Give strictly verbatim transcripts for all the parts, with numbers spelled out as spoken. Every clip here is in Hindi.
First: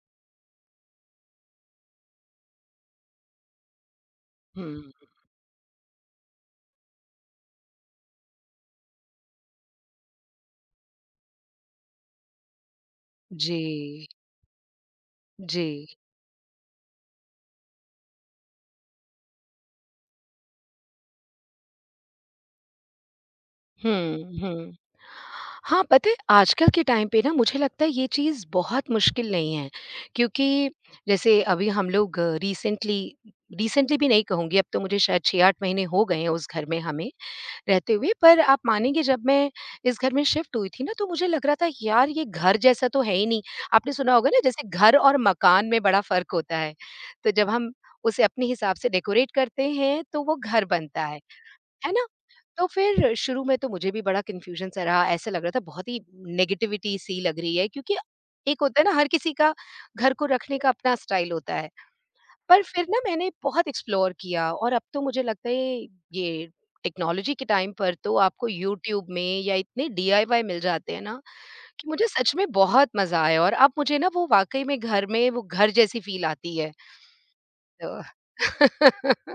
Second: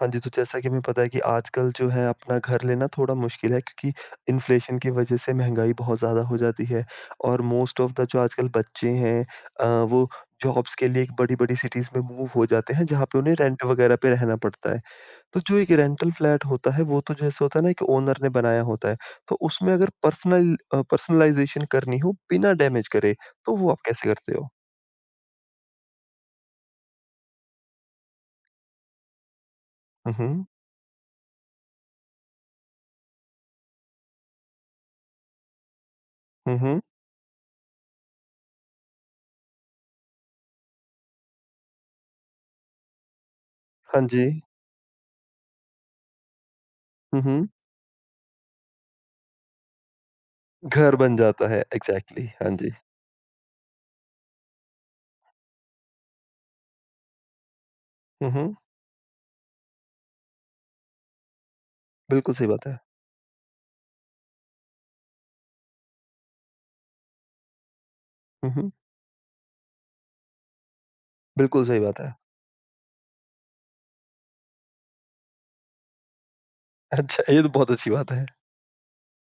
हाँ जी, तो जैसा कि हमें पता है कि आजकल जो है अपना घर लेना थोड़ा मुश्किल है क्योंकि इन्फ्लेशन की हुँ, वज़ह से महँगाई बहुत ज़्यादा हो जाती है और मोस्ट ऑफ़ द जो आजकल बच्चे हैं अ, वो जॉब्स के लिए एक बड़ी-बड़ी सिटीज़ में मूव हो जाते हैं जहाँ पे उन्हें रेंट वग़ैरह जी, पे रहना पड़ता है। तो जो एक जी। रेंटल फ्लैट होता है वो तो जैसे होता है ना एक ओनर ने बनाया होता है। तो उसमें अगर पर्सनल अ, पर्सनलाइज़ेशन करनी हो बिना डैमेज करे तो वो आप कैसे करते हुँ, हो? हुँ। हाँ, पता है, आजकल के टाइम पे ना मुझे लगता है ये चीज़ बहुत मुश्किल नहीं है। हुँ, हुँ। क्योंकि जैसे अभी हम लोग रिसेंटली रिसेंटली भी नहीं कहूँगी, अब तो मुझे शायद छह आठ महीने हो गए हैं उस हुँ, घर में हुँ। हमें रहते हुए। पर आप मानेंगे, जब मैं इस घर में शिफ्ट हुई थी ना, तो मुझे लग रहा था, यार ये घर जैसा तो है ही नहीं। आपने हाँ सुना जी। होगा ना, जैसे घर और मकान में बड़ा फ़र्क होता है। हुँ, तो हुँ। जब हम उसे अपने हिसाब से डेकोरेट करते हैं, तो वो घर घर बनता बन है। जाता है है ना? एग्ज़ैक्टली, हाँ तो जी। फिर शुरू में तो मुझे भी बड़ा कन्फ्यूज़न सा रहा, ऐसा लग रहा था बहुत ही नेगेटिविटी सी लग रही है। क्योंकि हुँ, हुँ। एक होता है ना, हर किसी का घर को रखने का अपना स्टाइल होता है। बिल्कुल सही पर बात है। फिर ना मैंने बहुत एक्सप्लोर किया, और अब तो मुझे लगता है, ये टेक्नोलॉजी के टाइम पर तो आपको हुँ, हुँ। यूट्यूब में या इतने डी आई वाई मिल जाते हैं ना, बिल्कुल सही कि बात मुझे है। सच में बहुत मज़ा आया, और अब मुझे ना वो वाक़ई में घर में वो घर जैसी फ़ील आती है। अच्छा ये तो बहुत अच्छी तो बात है।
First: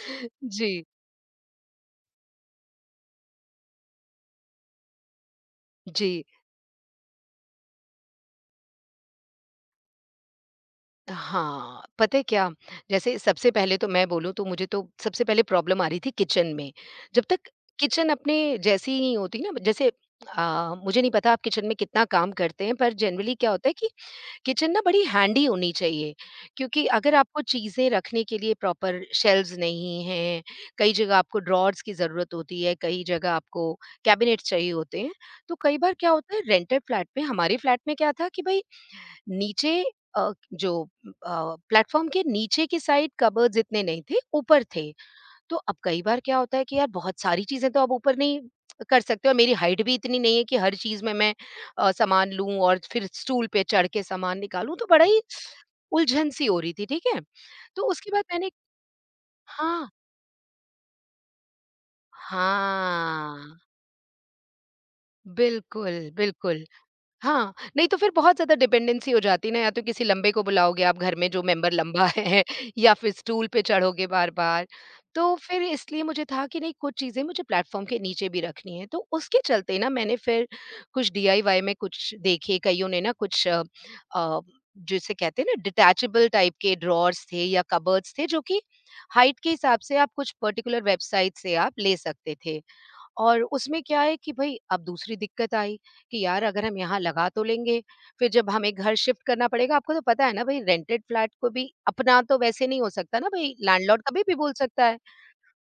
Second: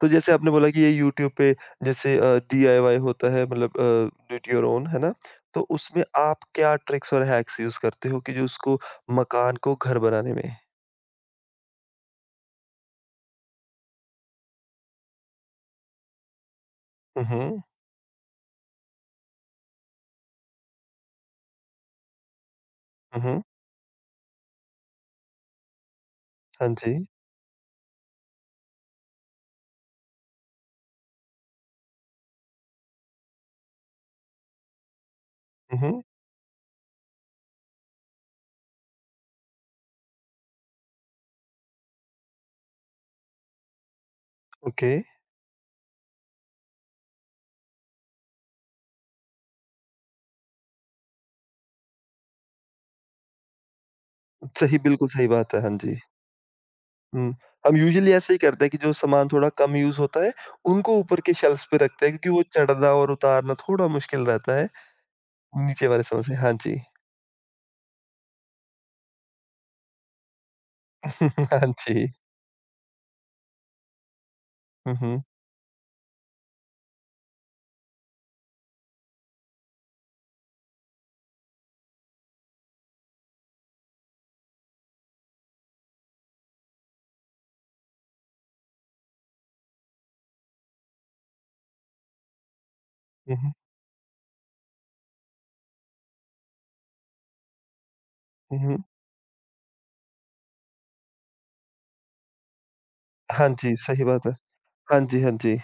तो जैसे आपने बोला कि जी, ये यूट्यूब पे जैसे अ, डीआईवाई होता है मतलब uh, do it your own है ना? तो उसमें जी। आप क्या ट्रिक्स और हैक्स यूज़ करते हो कि जो उसको मकान को घर बनाने में? हाँ, पता है क्या? जैसे सबसे पहले तो मैं बोलूँ, तो मुझे तो सबसे पहले प्रॉब्लम आ रही थी किचन में। जब हुँ, तक हुँ। किचन अपने जैसी ही नहीं होती ना, जैसे अ, मुझे नहीं पता आप किचन में कितना काम करते हैं, पर हुँ, जनरली हुँ। क्या होता है कि किचन ना बड़ी हैंडी होनी चाहिए। हाँ क्योंकि जी। अगर आपको चीज़ें रखने के लिए प्रॉपर शेल्व्स नहीं हैं, कई जगह आपको ड्रॉर्स की ज़रूरत होती है, कई जगह आपको कैबिनेट चाहिए होते हैं। तो कई हुँ, बार हुँ। क्या होता है, रेंटेड फ्लैट में हमारे फ्लैट में क्या था कि भई नीचे अ, जो अ, प्लेटफ़ॉर्म के नीचे की साइड कबर्ड्स इतने नहीं थे, ऊपर थे। ओके। तो अब कई बार क्या होता है कि यार बहुत सारी चीज़ें तो आप ऊपर नहीं कर सकते, और मेरी हाइट भी इतनी नहीं है कि हर चीज़ में मैं अ, सामान लूँ और फिर स्टूल पे चढ़ के सामान निकालूँ, सही तो बड़ा बिल्कुल ही सही बात है। हाँ जी। उलझन-सी हो रही थी, ठीक है? हुँ। हम तो उसके यूजुअली बाद ऐसे ही मैंने, करते हैं कि जो सामान थोड़ा कम हाँ, यूज़ होता है, उनको ऊपर के शेल्व्स पे रखते हैं क्योंकि वो चढ़ना और उतारना हाँ। थोड़ा मुश्किल रहता है, नीचे वाले बिल्कुल, समोसे। हाँ बिल्कुल। जी। हाँ, नहीं तो फिर बहुत ज़्यादा डिपेंडेंसी हो जाती है ना, या तो किसी लम्बे को बुलाओगे आप घर में, जो हाँ मेंबर लम्बा जी। है, या फिर स्टूल पे चढ़ोगे बार-बार। हुँ, हुँ। तो फिर इसलिए मुझे था कि नहीं, कुछ चीज़ें मुझे प्लेटफ़ॉर्म के नीचे भी रखनी है। तो उसके चलते ना मैंने फिर कुछ डीआईवाई में कुछ देखे, कईयों ने ना कुछ अ अ, जिसे कहते हैं ना, डिटैचेबल टाइप के ड्रॉवर्स थे या कबर्ड्स थे, जो कि हाइट के हिसाब से आप कुछ पर्टिकुलर वेबसाइट से आप ले सकते थे। हुँ, और हुँ। उसमें क्या है कि भई अब दूसरी दिक्कत आई, कि यार अगर हम यहाँ लगा तो लेंगे, फिर जब हुँ, हमें हुँ। घर शिफ्ट करना पड़ेगा, आपको तो पता है ना भई रेंटेड फ्लैट को भी अपना तो वैसे नहीं हो सकता ना, हाँ भई जी, लैंडलॉर्ड सही कभी बात है। भी बोल सकता है। हाँ जी, हाँ जी।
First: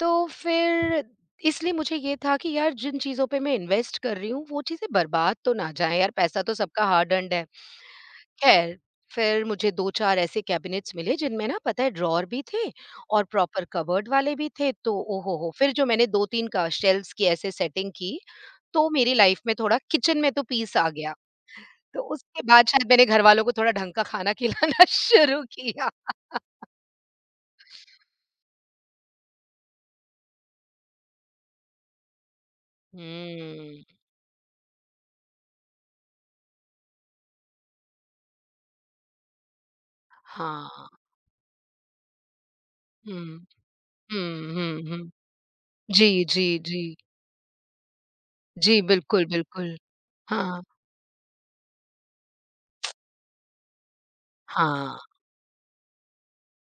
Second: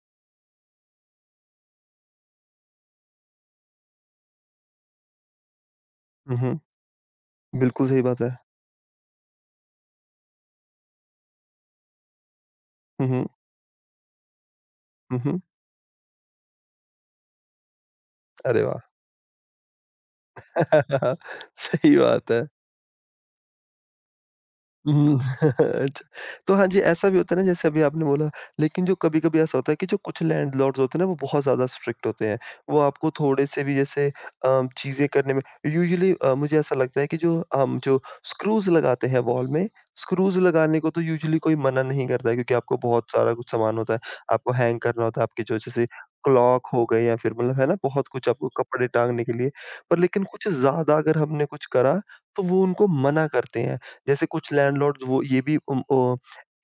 तो फिर इसलिए मुझे ये था कि यार जिन चीज़ों पे मैं इन्वेस्ट कर रही हूँ, वो चीज़ें बर्बाद तो ना जाएँ यार, हुँ, पैसा तो हुँ। सबका हार्ड अर्न्ड है। बिल्कुल सही बात है। खैर, फिर मुझे दो चार ऐसे कैबिनेट्स मिले जिनमें ना, पता है, ड्रॉवर भी थे हुँ, और हुँ। प्रॉपर कबर्ड वाले भी थे। तो हुँ, ओ हो हुँ। हो! फिर जो मैंने दो तीन का शेल्व्स की ऐसे सेटिंग की, अरे वाह! तो मेरी लाइफ में थोड़ा किचन में तो पीस आ गया। सही तो बात है। उसके बाद शायद मैंने घरवालों को थोड़ा ढंग का खाना खिलाना हुँ, शुरू किया। अच्छा। तो हाँ जी, ऐसा भी होता है ना जैसे अभी आपने बोला लेकिन जो कभी-कभी ऐसा होता है कि जो कुछ लैंडलॉर्ड्स होते हैं ना वो बहुत ज़्यादा स्ट्रिक्ट होते हैं। वो आपको थोड़े से भी हुँ। जैसे अ, चीज़ें करने में यूजुअली अ, मुझे ऐसा लगता है कि जो हम जो स्क्रूज़ लगाते हैं वॉल में, स्क्रूज़ हाँ। लगाने को तो यूजुअली कोई मना नहीं करता है क्योंकि आपको बहुत सारा हुँ। कुछ सामान होता है। आपको हुँ, हैंग हुँ, करना हुँ। होता है, आपके जो जैसे जी, जी, क्लॉक हो जी। गए या फिर मतलब है ना बहुत कुछ आपको जी, कपड़े टाँगने बिल्कुल, के लिए। बिल्कुल। पर लेकिन कुछ हाँ, ज़्यादा अगर हमने कुछ करा, तो वो उनको मना करते हैं। जैसे कुछ हाँ। लैंडलॉर्ड्स वो ये भी उम, ओ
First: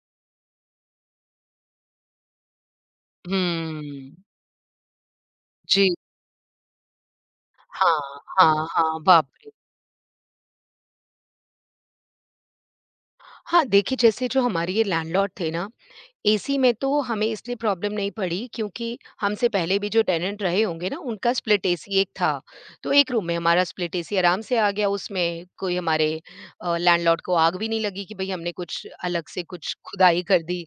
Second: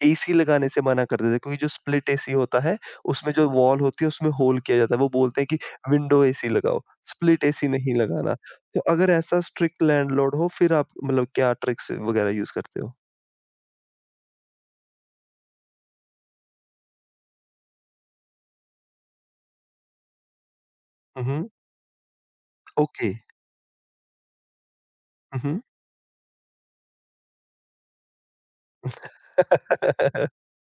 एसी लगाने से मना कर देते हैं क्योंकि जो स्प्लिट एसी होता है, उसमें जो वॉल होती है हुँ। उसमें होल किया जाता है। वो बोलते हैं कि जी। विंडो एसी लगाओ, स्प्लिट एसी नहीं हाँ, लगाना। हाँ, तो हाँ। अगर बाप ऐसा रे! स्ट्रिक्ट लैंडलॉर्ड हो फिर आप मतलब क्या ट्रिक्स वगैरह यूज़ करते हो? हाँ, देखिए, जैसे जो हमारे ये लैंडलॉर्ड थे ना, ए सी में तो हमें इसलिए प्रॉब्लम नहीं पड़ी, क्योंकि हमसे पहले भी जो टेनेंट रहे होंगे ना, हुँ, उनका हुँ। स्प्लिट ए सी एक था। तो एक ओके। रूम में हमारा स्प्लिट ए सी आराम से आ गया, हुँ, उसमें हुँ। कोई हमारे अ, लैंडलॉर्ड को आग भी नहीं लगी कि भई हमने कुछ अलग से कुछ खुदाई कर दी।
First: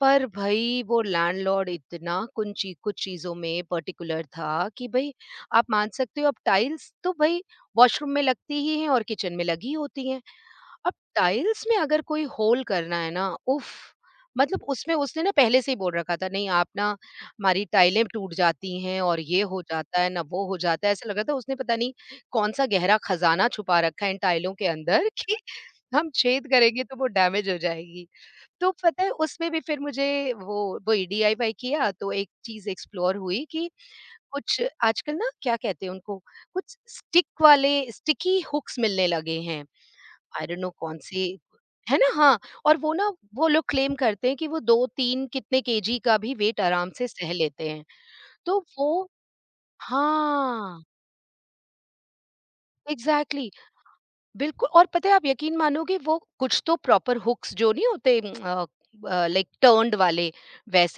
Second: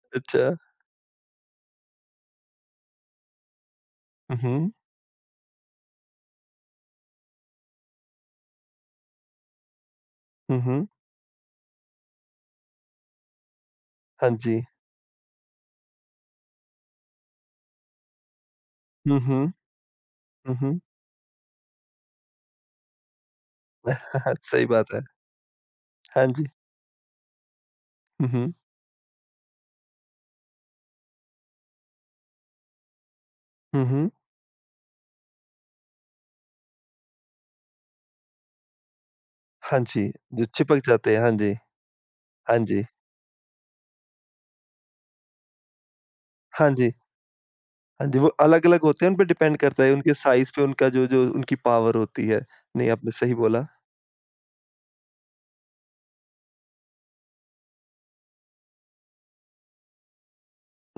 पर अच्छा। भई वो लैंडलॉर्ड इतना कुन ची कुछ चीज़ों में पर्टिकुलर हुँ, था हुँ। कि भई आप मान सकते हो, अब टाइल्स तो भई वॉशरूम में लगती ही हैं और किचन में लगी होती हैं। हुँ, हुँ। अब टाइल्स में अगर कोई होल करना है ना, उफ़! हाँ जी। मतलब उसमें उसने ना पहले से ही बोल रखा था, "नहीं, आप ना हमारी टाइलें टूट जाती हैं और हुँ, ये हुँ। हो जाता है, ना वो हुँ, हो हुँ। जाता है।" ऐसा लग रहा था उसने पता नहीं कौन-सा गहरा खज़ाना छुपा रखा है इन टाइलों सही के बात है। अंदर, कि हम हाँ जी। छेद करेंगे तो वो डैमेज हो जाएगी। हुँ, हुँ। तो पता है, उसमें भी फिर मुझे वो वो ही डी आई वाई किया, तो एक चीज़ एक्सप्लोर हुई कि हुँ, हुँ। कुछ आजकल ना, क्या कहते हैं उनको, कुछ स्टिक वाले स्टिकी हुक्स मिलने लगे हैं। हाँ जी, जो आई डोंट नो चिपक जाते कौन-सी, हैं। हाँ जी। है ना? हाँ, हाँ और जी। वो ना, वो लोग क्लेम करते हैं कि वो दो तीन कितने के जी का भी वेट हाँ आराम जी। से सह लेते हैं। हाँ जी, वो तो अलग-अलग होते वो, हैं, उन पे डिपेंड करता है, उनके साइज़ पे हाँ, उनका जो जो उनकी पावर होती है। नहीं, आपने सही एग्ज़ैक्टली। बोला। बिल्कुल, और पता है आप यकीन मानोगे, वो कुछ तो प्रॉपर हुक्स जो नहीं होते, लाइक टर्न्ड वाले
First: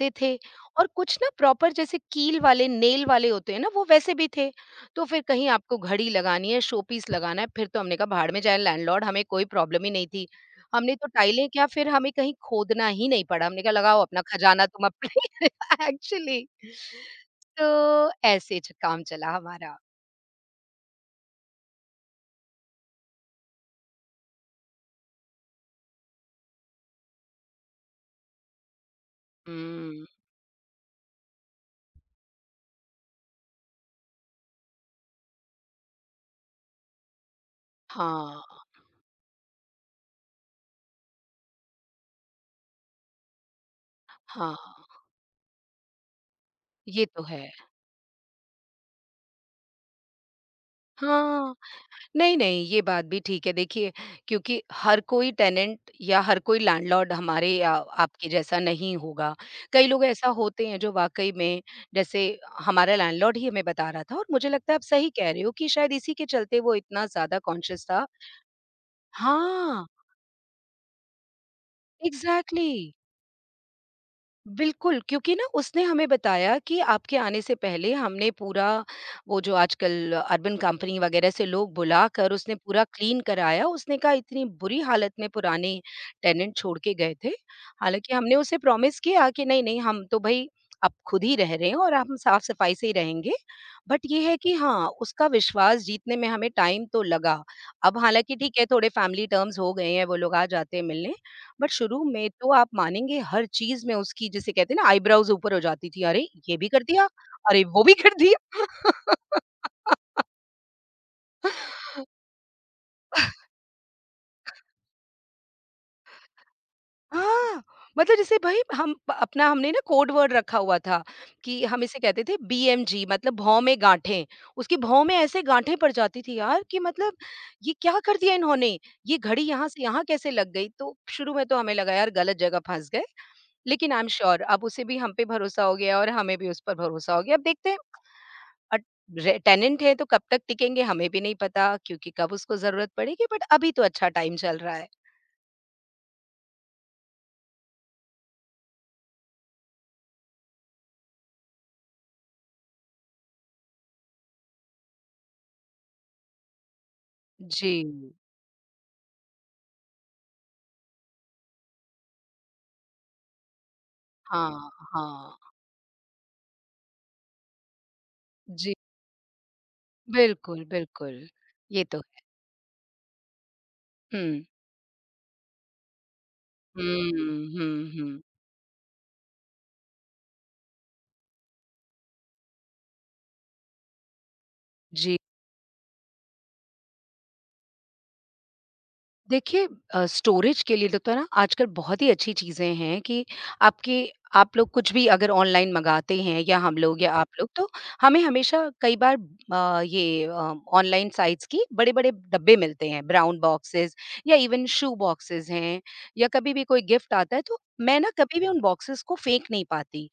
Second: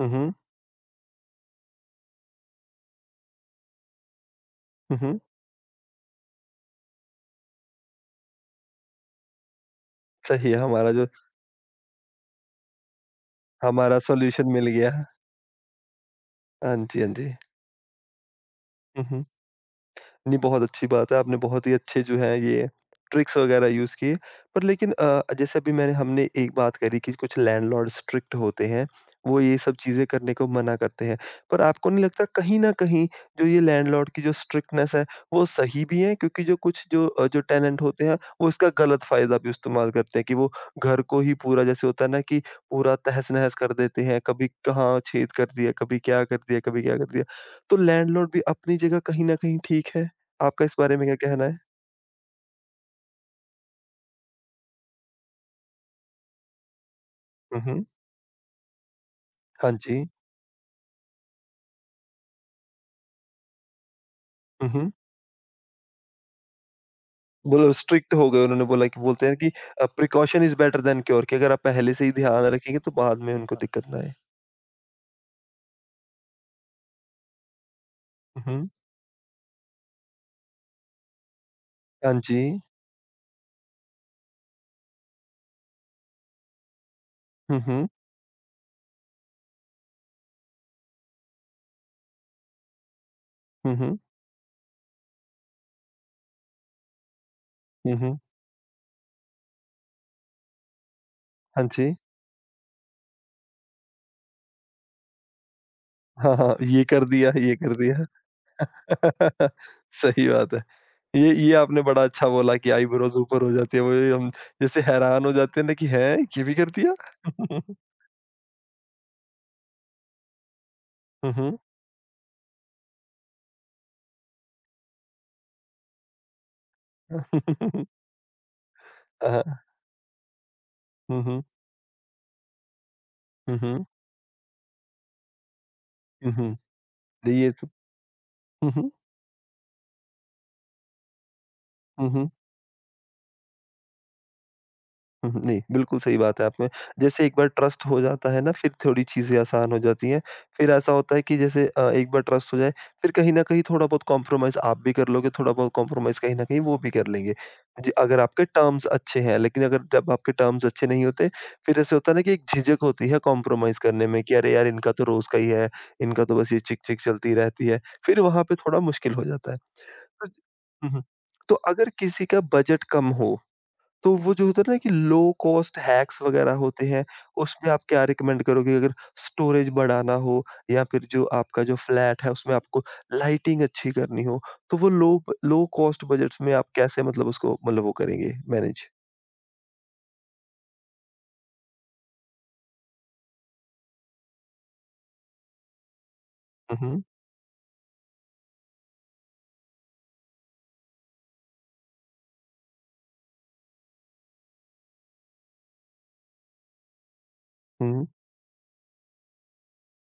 हुँ, हुँ। थे, और कुछ ना प्रॉपर जैसे कील वाले नेल वाले होते हैं ना, वो वैसे भी थे। हुँ, तो हुँ। फिर कहीं आपको घड़ी लगानी है, शो पीस लगाना है, फिर तो हमने कहा भाड़ में जाए लैंडलॉर्ड, हमें कोई प्रॉब्लम ही नहीं थी। सही है हमारा हमने तो जो टाइलें क्या, फिर हमें कहीं खोदना ही नहीं पड़ा, हमने कहा हमारा लगाओ अपना सॉल्यूशन खजाना मिल तुम गया। अपने, एक्चुअली। हाँ जी, हाँ जी। तो ऐसे च- काम हुँ, हुँ। चला हमारा। नहीं बहुत अच्छी बात है, आपने बहुत ही अच्छे जो है ये ट्रिक्स वगैरह यूज़ किए। पर लेकिन अ, जैसे अभी मैंने हमने एक बात करी कि कुछ लैंडलॉर्ड स्ट्रिक्ट होते हैं, वो ये सब हम्म, चीज़ें करने को मना करते हैं। पर आपको नहीं लगता कहीं न कहीं जो ये लैंडलॉर्ड की जो स्ट्रिक्टनेस है, वो सही भी है? क्योंकि जो कुछ जो अ, जो टेनेंट होते हैं, हाँ, वो इसका गलत फ़ायदा भी इस्तेमाल करते हैं कि वो घर को ही पूरा जैसे होता है ना कि पूरा तहस-नहस कर देते हैं, कभी हाँ। कहाँ छेद कर दिया, कभी क्या कर दिया, कभी क्या ये कर तो दिया। है। तो लैंडलॉर्ड भी अपनी जगह कहीं न कहीं ठीक है। आपका इस बारे में क्या कहना हाँ, है? नहीं, नहीं, ये बात भी ठीक है। देखिए, क्योंकि हर कोई टेनेंट या हर कोई लैंडलॉर्ड हमारे हुँ, या हुँ। आपके जैसा नहीं होगा। हाँ कई लोग जी। ऐसा होते हैं जो वाक़ई में, जैसे हमारा लैंडलॉर्ड ही हमें बता रहा था, और मुझे हुँ, लगता है आप हुँ। सही कह रहे हो कि शायद इसी के चलते वो इतना ज़्यादा बोलो कॉन्शियस था। स्ट्रिक्ट हो गए उन्होंने बोला कि बोलते हैं कि हाँ, uh, precaution is better than cure कि अगर आप पहले से ही ध्यान एग्ज़ैक्टली। रखेंगे तो बाद में उनको दिक्कत ना आए। बिल्कुल, क्योंकि ना उसने हमें बताया कि आपके आने से पहले हमने हुँ, पूरा हुँ। वो जो आजकल अर्बन कंपनी वगैरह से लोग हाँ बुलाकर, जी। उसने पूरा क्लीन कराया। उसने कहा इतनी बुरी हालत में पुराने टेनेंट छोड़ के गए थे। हुँ, हुँ। हालाँकि हमने उसे प्रॉमिस किया कि नहीं-नहीं, हम तो भई अब खुद ही रह रहे हैं और हम साफ-सफाई से ही रहेंगे। हुँ, हुँ। बट ये है कि हाँ, उसका विश्वास जीतने में हमें टाइम तो लगा। हुँ, अब हुँ। हालाँकि ठीक है, थोड़े फैमिली टर्म्स हो गए हैं, वो लोग आ जाते हैं मिलने। हाँ बट जी। शुरू में तो आप मानेंगे, हर चीज़ में उसकी, जिसे कहते हैं ना, आईब्रोज़ ऊपर हो जाती थी, "अरे! हाँ, ये हाँ। भी कर ये कर दिया, दिया, ये अरे कर वो भी कर दिया।" दिया। सही बात है। ये ये आपने बड़ा अच्छा बोला कि आईब्रोज़ ऊपर हो जाती है, वो ये हम जैसे हैरान हो जाते हैं ना कि हैं! ये भी कर दिया? हाँ, मतलब जैसे, भाई हम अपना हमने ना कोड वर्ड रखा हुआ था, हुँ, हुँ। कि हम इसे कहते थे बी एम जी, मतलब भौं में गाँठें। उसकी भौं में ऐसे गाँठें पड़ जाती थी यार, कि मतलब ये क्या कर दिया इन्होंने? ये हाँ, घड़ी हाँ। यहाँ से यहाँ कैसे लग गई? तो हुँ, शुरू हुँ। में तो हमें लगा यार गलत जगह फँस गए, हुँ, हुँ। लेकिन आई एम श्योर अब उसे भी हम पे भरोसा हो गया और हुँ, हमें भी उस पर हुँ। भरोसा हो गया। अब ये सब देखते हैं, हुँ, और हुँ। रे टेनेंट है तो कब तक टिकेंगे हमें भी नहीं पता, हुँ, क्योंकि हुँ। कब उसको ज़रूरत पड़ेगी, बट अभी तो अच्छा टाइम चल रहा है। हुँ, हुँ। नहीं, बिल्कुल सही बात है आप में। जैसे एक बार ट्रस्ट हो जाता है ना, फिर थोड़ी चीज़ें आसान हो जाती हैं। फिर ऐसा होता है कि जैसे अ, एक बार ट्रस्ट हो जाए, फिर कहीं न कहीं थोड़ा बहुत कॉम्प्रोमाइज़ आप भी कर लोगे, थोड़ा बहुत कॉम्प्रोमाइज़ कहीं न कहीं वो भी कर लेंगे। जी। जी, अगर आपके टर्म्स अच्छे हैं, लेकिन अगर जब आपके टर्म्स अच्छे नहीं होते, फिर ऐसे होता है ना कि एक झिझक होती है कॉम्प्रोमाइज़ करने में कि अरे यार! हाँ, इनका तो रोज़ हाँ। का ही है, इनका तो बस ये चिक-चिक चलती रहती है। फिर वहाँ पे जी, थोड़ा मुश्किल हो जाता है। तो बिल्कुल, हुँ, हुँ। बिल्कुल। तो ये अगर तो है। किसी का बजट कम हो तो वो हुँ। जो होता है ना कि लो कॉस्ट हैक्स वगैरह होते हैं, हुँ, उसमें आप हुँ, क्या हुँ। रिकमेंड करोगे अगर स्टोरेज बढ़ाना हो या फिर जो आपका जो फ्लैट है उसमें आपको लाइटिंग अच्छी करनी हो, तो वो जी। लो ब लो कॉस्ट बजट्स में आप कैसे मतलब उसको मतलब वो करेंगे मैनेज? देखिए, अ, स्टोरेज के लिए तो ना आजकल बहुत ही अच्छी चीज़ें हैं, कि आपके आप लोग कुछ भी अगर ऑनलाइन मंगाते हैं, या हम हुँ, लोग हुँ। या आप लोग, तो हमें हमेशा कई बार अ, ये ऑनलाइन साइट्स की बड़े-बड़े डब्बे मिलते हैं, ब्राउन बॉक्सेस या इवन शू बॉक्सेस हैं, या कभी भी कोई गिफ्ट आता है, तो मैं हुँ, ना कभी भी उन बॉक्सेस को फेंक नहीं पाती।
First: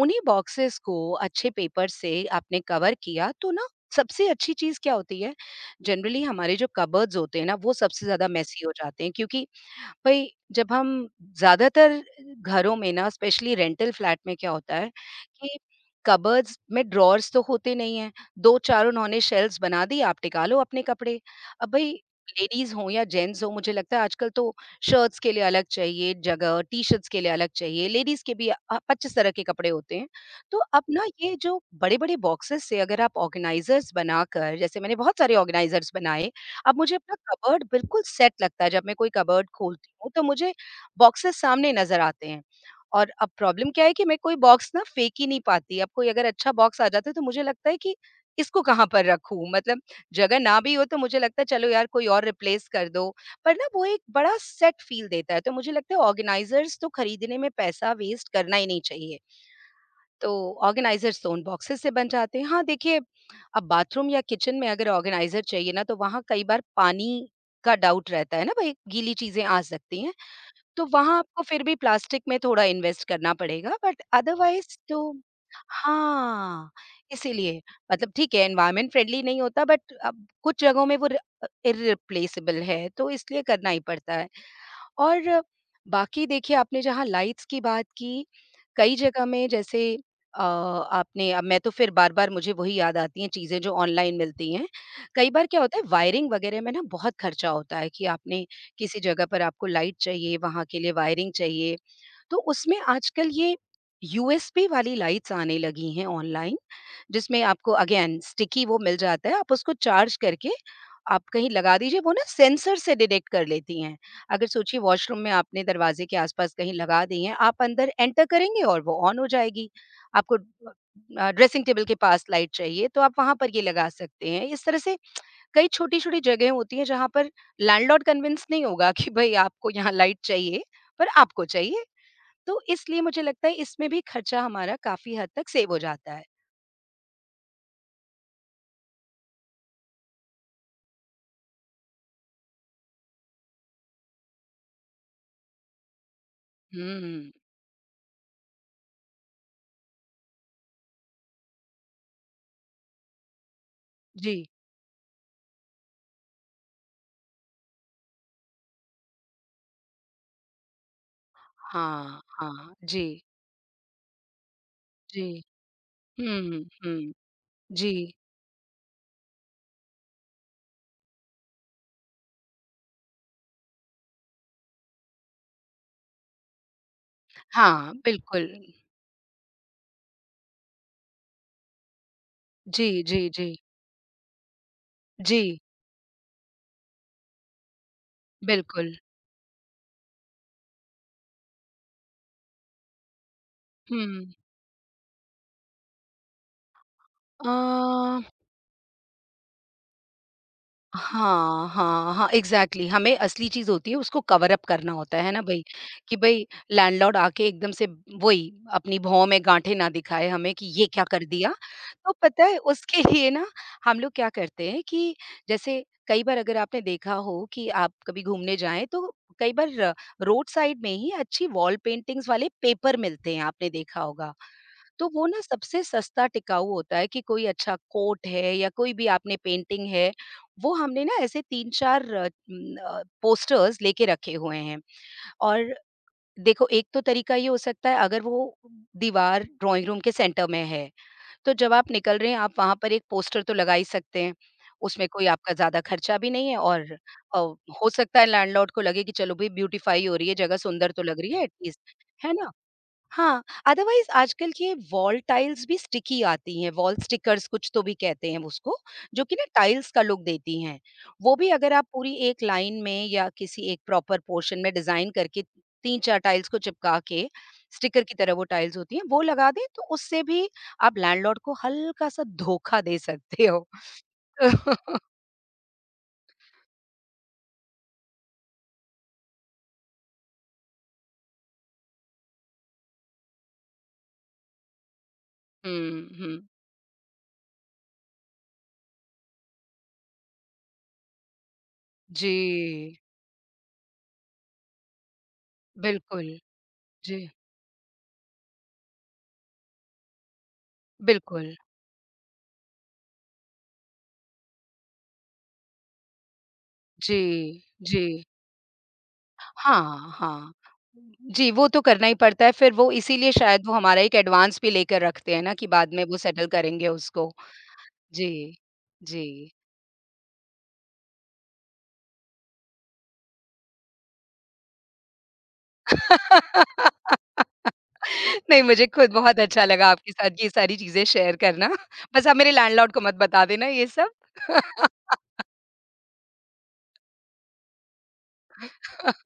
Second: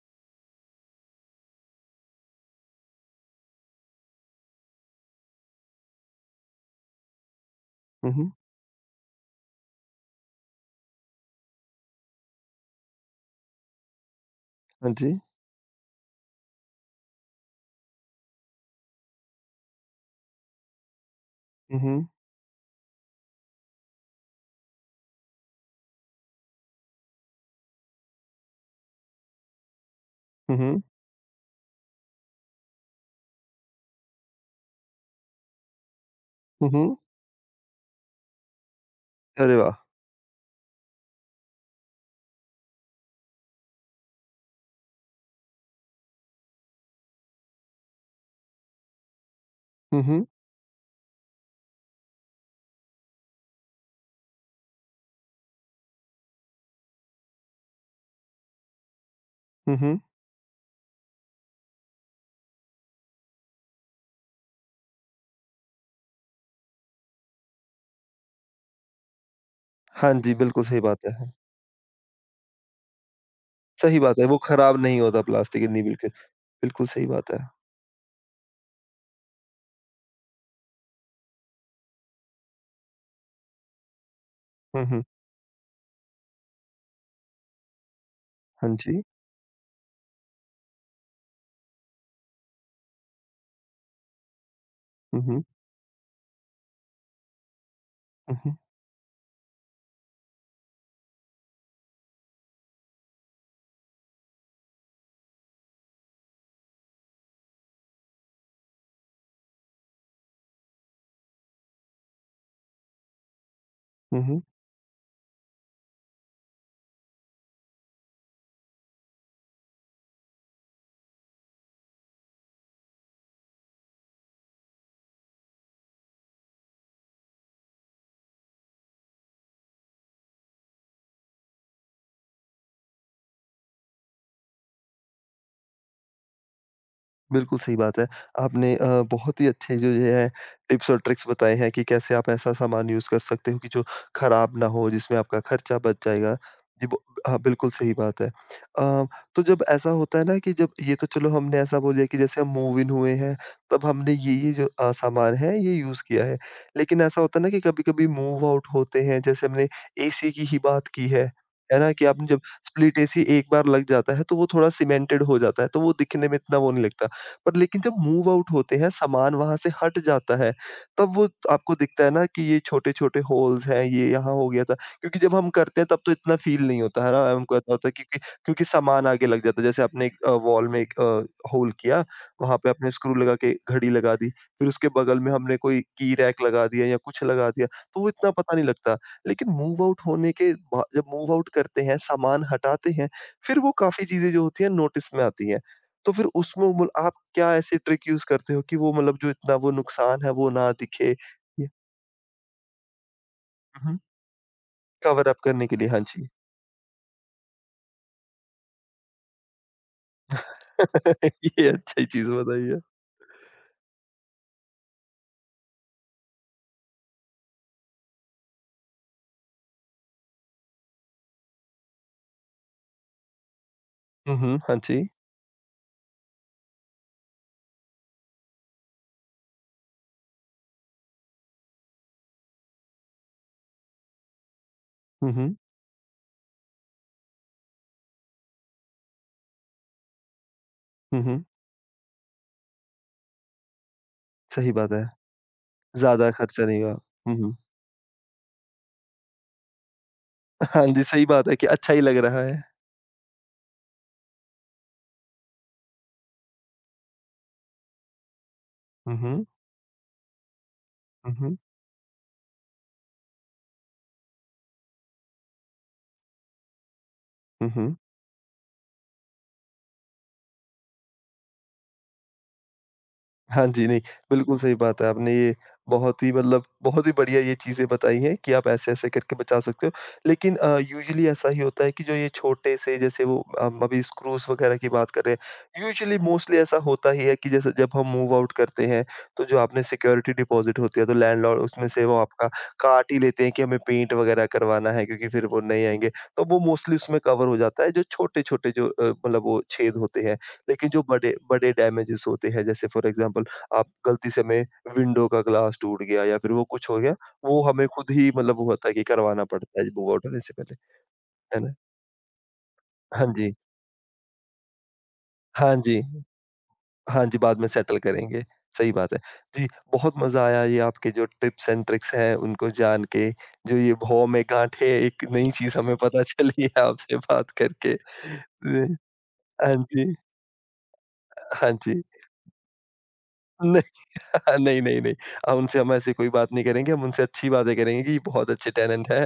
उन्हीं बॉक्सेस को अच्छे पेपर से आपने कवर किया, तो ना सबसे अच्छी चीज़ क्या होती है, जनरली हमारे जो कबर्ड्स होते हैं ना, वो सबसे हुँ, ज़्यादा हुँ। मेसी हो जाते हैं, क्योंकि भाई, जब हम ज़्यादातर घरों में ना, स्पेशली रेंटल फ्लैट में क्या होता है हाँ जी। कि कबर्ड्स में ड्रॉर्स तो होते नहीं हैं, दो चार उन्होंने शेल्व्स बना दी, आप टिका लो अपने कपड़े। अब हुँ, भाई, हुँ। लेडीज़ हों या जेंट्स हों, मुझे लगता है आजकल तो शर्ट्स के लिए अलग चाहिए जगह, टी-शर्ट्स के लिए अलग चाहिए, लेडीज़ के भी अ, पच्चीस तरह के कपड़े होते हैं। हुँ, तो अब हुँ। ना ये जो बड़े-बड़े बॉक्सेस से, अगर आप ऑर्गेनाइज़र्स बनाकर, जैसे मैंने बहुत सारे ऑर्गेनाइज़र्स बनाए, हुँ, अब मुझे हुँ। अपना कबर्ड बिल्कुल सेट लगता है। जब मैं कोई कबर्ड अरे वाह! खोलती हूँ, तो मुझे बॉक्सेस सामने नज़र आते हैं। और अब प्रॉब्लम क्या है कि मैं कोई बॉक्स ना फेंक ही नहीं पाती। अब कोई अगर अच्छा बॉक्स आ जाता है, तो मुझे लगता है कि इसको कहाँ पर रखूँ? मतलब हुँ, हुँ। जगह ना भी हो, तो मुझे लगता है चलो यार कोई और रिप्लेस कर दो, पर ना वो एक बड़ा सेट फ़ील देता है। तो मुझे लगता है ऑर्गेनाइज़र्स तो खरीदने में पैसा वेस्ट करना ही नहीं चाहिए। हुँ, हुँ। तो ऑर्गेनाइज़र स्टोन बॉक्सेस से बन जाते हैं। हाँ, देखिए अब बाथरूम या किचन में अगर ऑर्गेनाइज़र चाहिए ना तो वहाँ कई बार पानी का डाउट रहता है ना भई गीली चीज़ें आ सकती हैं। हाँ जी, बिल्कुल सही तो बात है। वहाँ हाँ, आपको फिर भी प्लास्टिक में थोड़ा इन्वेस्ट करना पड़ेगा सही बट बात है, वो अदरवाइज़ खराब नहीं तो होता प्लास्टिक इतनी बिल्कुल, हाँ, बिल्कुल सही बात है। इसीलिए मतलब ठीक है एनवायरनमेंट फ्रेंडली नहीं होता बट अब कुछ जगहों में वो र अ, इर्रिप्लेसेबल है, तो इसलिए करना ही पड़ता है। हुँ, हुँ। और बाकी देखिए आपने जहाँ लाइट्स की बात की, हाँ कई जी। जगह में जैसे अ, आपने अब मैं तो फिर बार-बार मुझे वही याद आती हैं चीज़ें जो ऑनलाइन मिलती हैं। हुँ, कई हुँ। बार क्या होता है वायरिंग वगैरह में ना बहुत खर्चा होता है कि हुँ, आपने हुँ। किसी जगह पर आपको लाइट चाहिए, वहाँ के लिए वायरिंग चाहिए। तो उसमें आजकल ये यूएसबी वाली लाइट्स आने लगी हैं ऑनलाइन जिसमें आपको अगेन स्टिकी वो मिल जाता है, आप उसको चार्ज करके आप कहीं लगा दीजिए, वो ना सेंसर से डिटेक्ट कर लेती हैं। हुँ, हुँ। अगर सोचिए वॉशरूम में आपने दरवाजे के आसपास कहीं लगा दी हैं, आप अंदर एंटर करेंगे और वो ऑन हो जाएगी। आपको ड्रेसिंग टेबल के पास लाइट चाहिए तो आप वहां पर ये लगा सकते हैं। इस तरह से कई छोटी छोटी जगह होती हैं जहां पर लैंडलॉर्ड कन्विंस नहीं होगा कि भाई आपको यहाँ लाइट चाहिए, पर आपको चाहिए। तो इसलिए मुझे लगता है इसमें भी खर्चा हमारा काफ़ी हद तक सेव हो जाता है। बिल्कुल सही बात है। आपने अ, बहुत ही अच्छे जो ये है टिप्स और ट्रिक्स बताए हैं कि कैसे आप ऐसा सामान यूज़ कर सकते हो कि जो खराब ना हो, जिसमें आपका खर्चा बच जाएगा। जी ब हुँ। हाँ, बिल्कुल सही बात है। अ, तो जब ऐसा होता है ना कि जब ये तो चलो हमने ऐसा बोल दिया कि जैसे हम मूव इन हुए हैं, तब हमने जी। ये-ये जो अ, सामान है ये यूज़ किया है। लेकिन ऐसा होता है ना कि कभी-कभी मूव आउट होते हैं, जैसे हमने एसी की ही बात की है, है ना? कि हाँ, आपने जब हाँ। स्प्लिट जी, एसी एक बार लग जाता है, तो वो थोड़ा सीमेंटेड जी। हो जाता है, तो वो दिखने में इतना हुँ, वो नहीं हुँ। लगता। पर लेकिन जी। जब मूव आउट होते हैं, सामान वहाँ से हट जाता है, तब वो आपको दिखता है ना कि ये छोटे-छोटे होल्स हैं, ये यहाँ हो गया था। क्योंकि जब हम करते हैं तब तो इतना फ़ील नहीं होता है ना, हमको ऐसा होता है हाँ, क्योंकि बिल्कुल। क्योंकि सामान आगे लग जाता है। जैसे आपने एक अ, वॉल में एक अ, होल किया, वहाँ पे जी, आपने स्क्रू जी, लगा जी। के घड़ी लगा दी, फिर उसके बगल में हमने जी, कोई की रैक लगा दिया या कुछ लगा दिया, तो वो इतना पता नहीं बिल्कुल। लगता। लेकिन मूव आउट होने के बा जब मूव आउट करते हैं, सामान हटाते हैं, फिर वो काफ़ी चीज़ें हुँ। जो होती हैं नोटिस में आती हैं। तो फिर उसमें मुल आप अ क्या ऐसी ट्रिक यूज़ करते हो कि वो मतलब जो इतना वो नुकसान है वो ना दिखे? या हाँ, हाँ, हाँ, एग्ज़ैक्टली हमें असली चीज़ होती है हुँ, उसको कवर अप करना होता कवर है ना अप भई, करने के लिए, हाँ कि जी। भई लैंडलॉर्ड आके एकदम से वही अपनी भौं में गाँठें ना दिखाए हमें कि ये क्या कर दिया। ये अच्छी तो चीज़ पता है बताई है। उसके लिए ना हम लोग क्या करते हैं कि जैसे कई बार अगर आपने देखा हो कि आप कभी घूमने जाएँ तो कई बार रोड साइड में ही अच्छी वॉल पेंटिंग्स वाले पेपर मिलते हैं, आपने देखा होगा। हुँ, हुँ, हाँ जी। तो वो ना सबसे सस्ता टिकाऊ होता है कि कोई अच्छा कोट है या कोई भी आपने पेंटिंग है, वो हमने ना ऐसे तीन चार अ, उम, अ, पोस्टर्स लेके रखे हुए हैं। हुँ, हुँ, और देखो एक तो तरीका ये हो सकता है, अगर वो दीवार ड्राइंग रूम के सेंटर में है, हुँ, हुँ, तो जब आप निकल रहे हैं आप वहाँ पर एक पोस्टर तो लगा ही सकते हैं। सही बात है। उसमें कोई आपका ज़्यादा खर्चा ज़्यादा भी नहीं है खर्चा और नहीं हुआ। हुँ, अ, हुँ। हो सकता है लैंडलॉर्ड को लगे कि चलो भई ब्यूटीफाई हो रही है, जगह हाँ सुंदर तो जी, लग सही रही है बात है कि अच्छा एटलीस्ट, ही लग है रहा ना? है। हाँ, अदरवाइज़ आजकल की वॉल टाइल्स भी स्टिकी आती हैं, वॉल स्टिकर्स कुछ तो भी कहते हैं उसको, हुँ, जो कि ना हुँ, टाइल्स का लुक देती हैं। वो हुँ, भी हुँ, अगर आप पूरी एक लाइन में या किसी एक प्रॉपर पोर्शन में डिज़ाइन करके तीन चार टाइल्स को चिपका के, हुँ, हुँ। स्टिकर की तरह वो टाइल्स होती हैं, वो लगा दें तो उससे भी आप लैंडलॉर्ड को हल्का-सा धोखा दे सकते हो। हाँ जी, नहीं, बिल्कुल सही बात है। आपने ये बहुत ही मतलब बहुत ही बढ़िया ये चीज़ें बताई हैं कि आप ऐसे-ऐसे करके बचा सकते हो। लेकिन अ, यूजुअली ऐसा ही होता है कि जो ये छोटे से जैसे वो हम अभी स्क्रूज़ वगैरह की बात कर रहे हैं, हुँ, यूजुअली हुँ। मोस्टली ऐसा होता ही है कि जैसे जब हम मूव आउट करते हैं, तो जो आपने सिक्योरिटी डिपॉज़िट होती है, तो लैंडलॉर्ड उसमें से वो आपका जी, काट ही लेते हैं कि हमें पेंट वगैरह करवाना है क्योंकि फिर वो नहीं आएँगे। बिल्कुल। तो वो मोस्टली उसमें जी, कवर हो जाता है, जो छोटे-छोटे जो अ, मतलब वो छेद होते हैं। लेकिन जो बड़े बिल्कुल। बड़े डैमेजेस होते हैं जैसे फॉर एग्जांपल आप गलती से हमें विंडो का ग्लास टूट गया या फिर वो कुछ हो गया, जी, वो हमें जी। खुद ही मतलब वो होता है कि करवाना पड़ता है हाँ, बुक आउट होने हाँ। से पहले, जी, है वो ना? तो करना ही पड़ता है, फिर वो हाँ इसीलिए जी, शायद वो हमारा एक एडवांस भी लेकर रखते हैं ना कि हाँ बाद जी, में वो सेटल करेंगे हाँ उसको। जी, बाद में सेटल करेंगे। जी, सही बात है। जी। जी, बहुत मज़ा आया ये आपके जो टिप्स एंड ट्रिक्स हैं उनको जान के, जो ये भौं में गाँठें एक नई चीज़ हमें पता चली है आपसे बात करके। नहीं, मुझे जी, खुद बहुत अच्छा हाँ लगा आपके जी, साथ ये सारी चीज़ें शेयर करना। हाँ जी। बस आप मेरे लैंडलॉर्ड को मत बता देना न ये सब। नहीं, नहीं, नहीं। हम उनसे हम ऐसी कोई बात नहीं करेंगे, हम उनसे अच्छी बातें करेंगे कि बहुत अच्छे टैलेंट हैं।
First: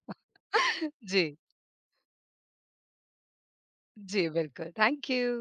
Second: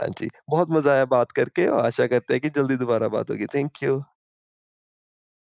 हाँ जी, बहुत मज़ा आया बात जी, करके और आशा करते हैं कि जल्दी दोबारा बात होगी। Thank you. जी बिल्कुल। Thank you.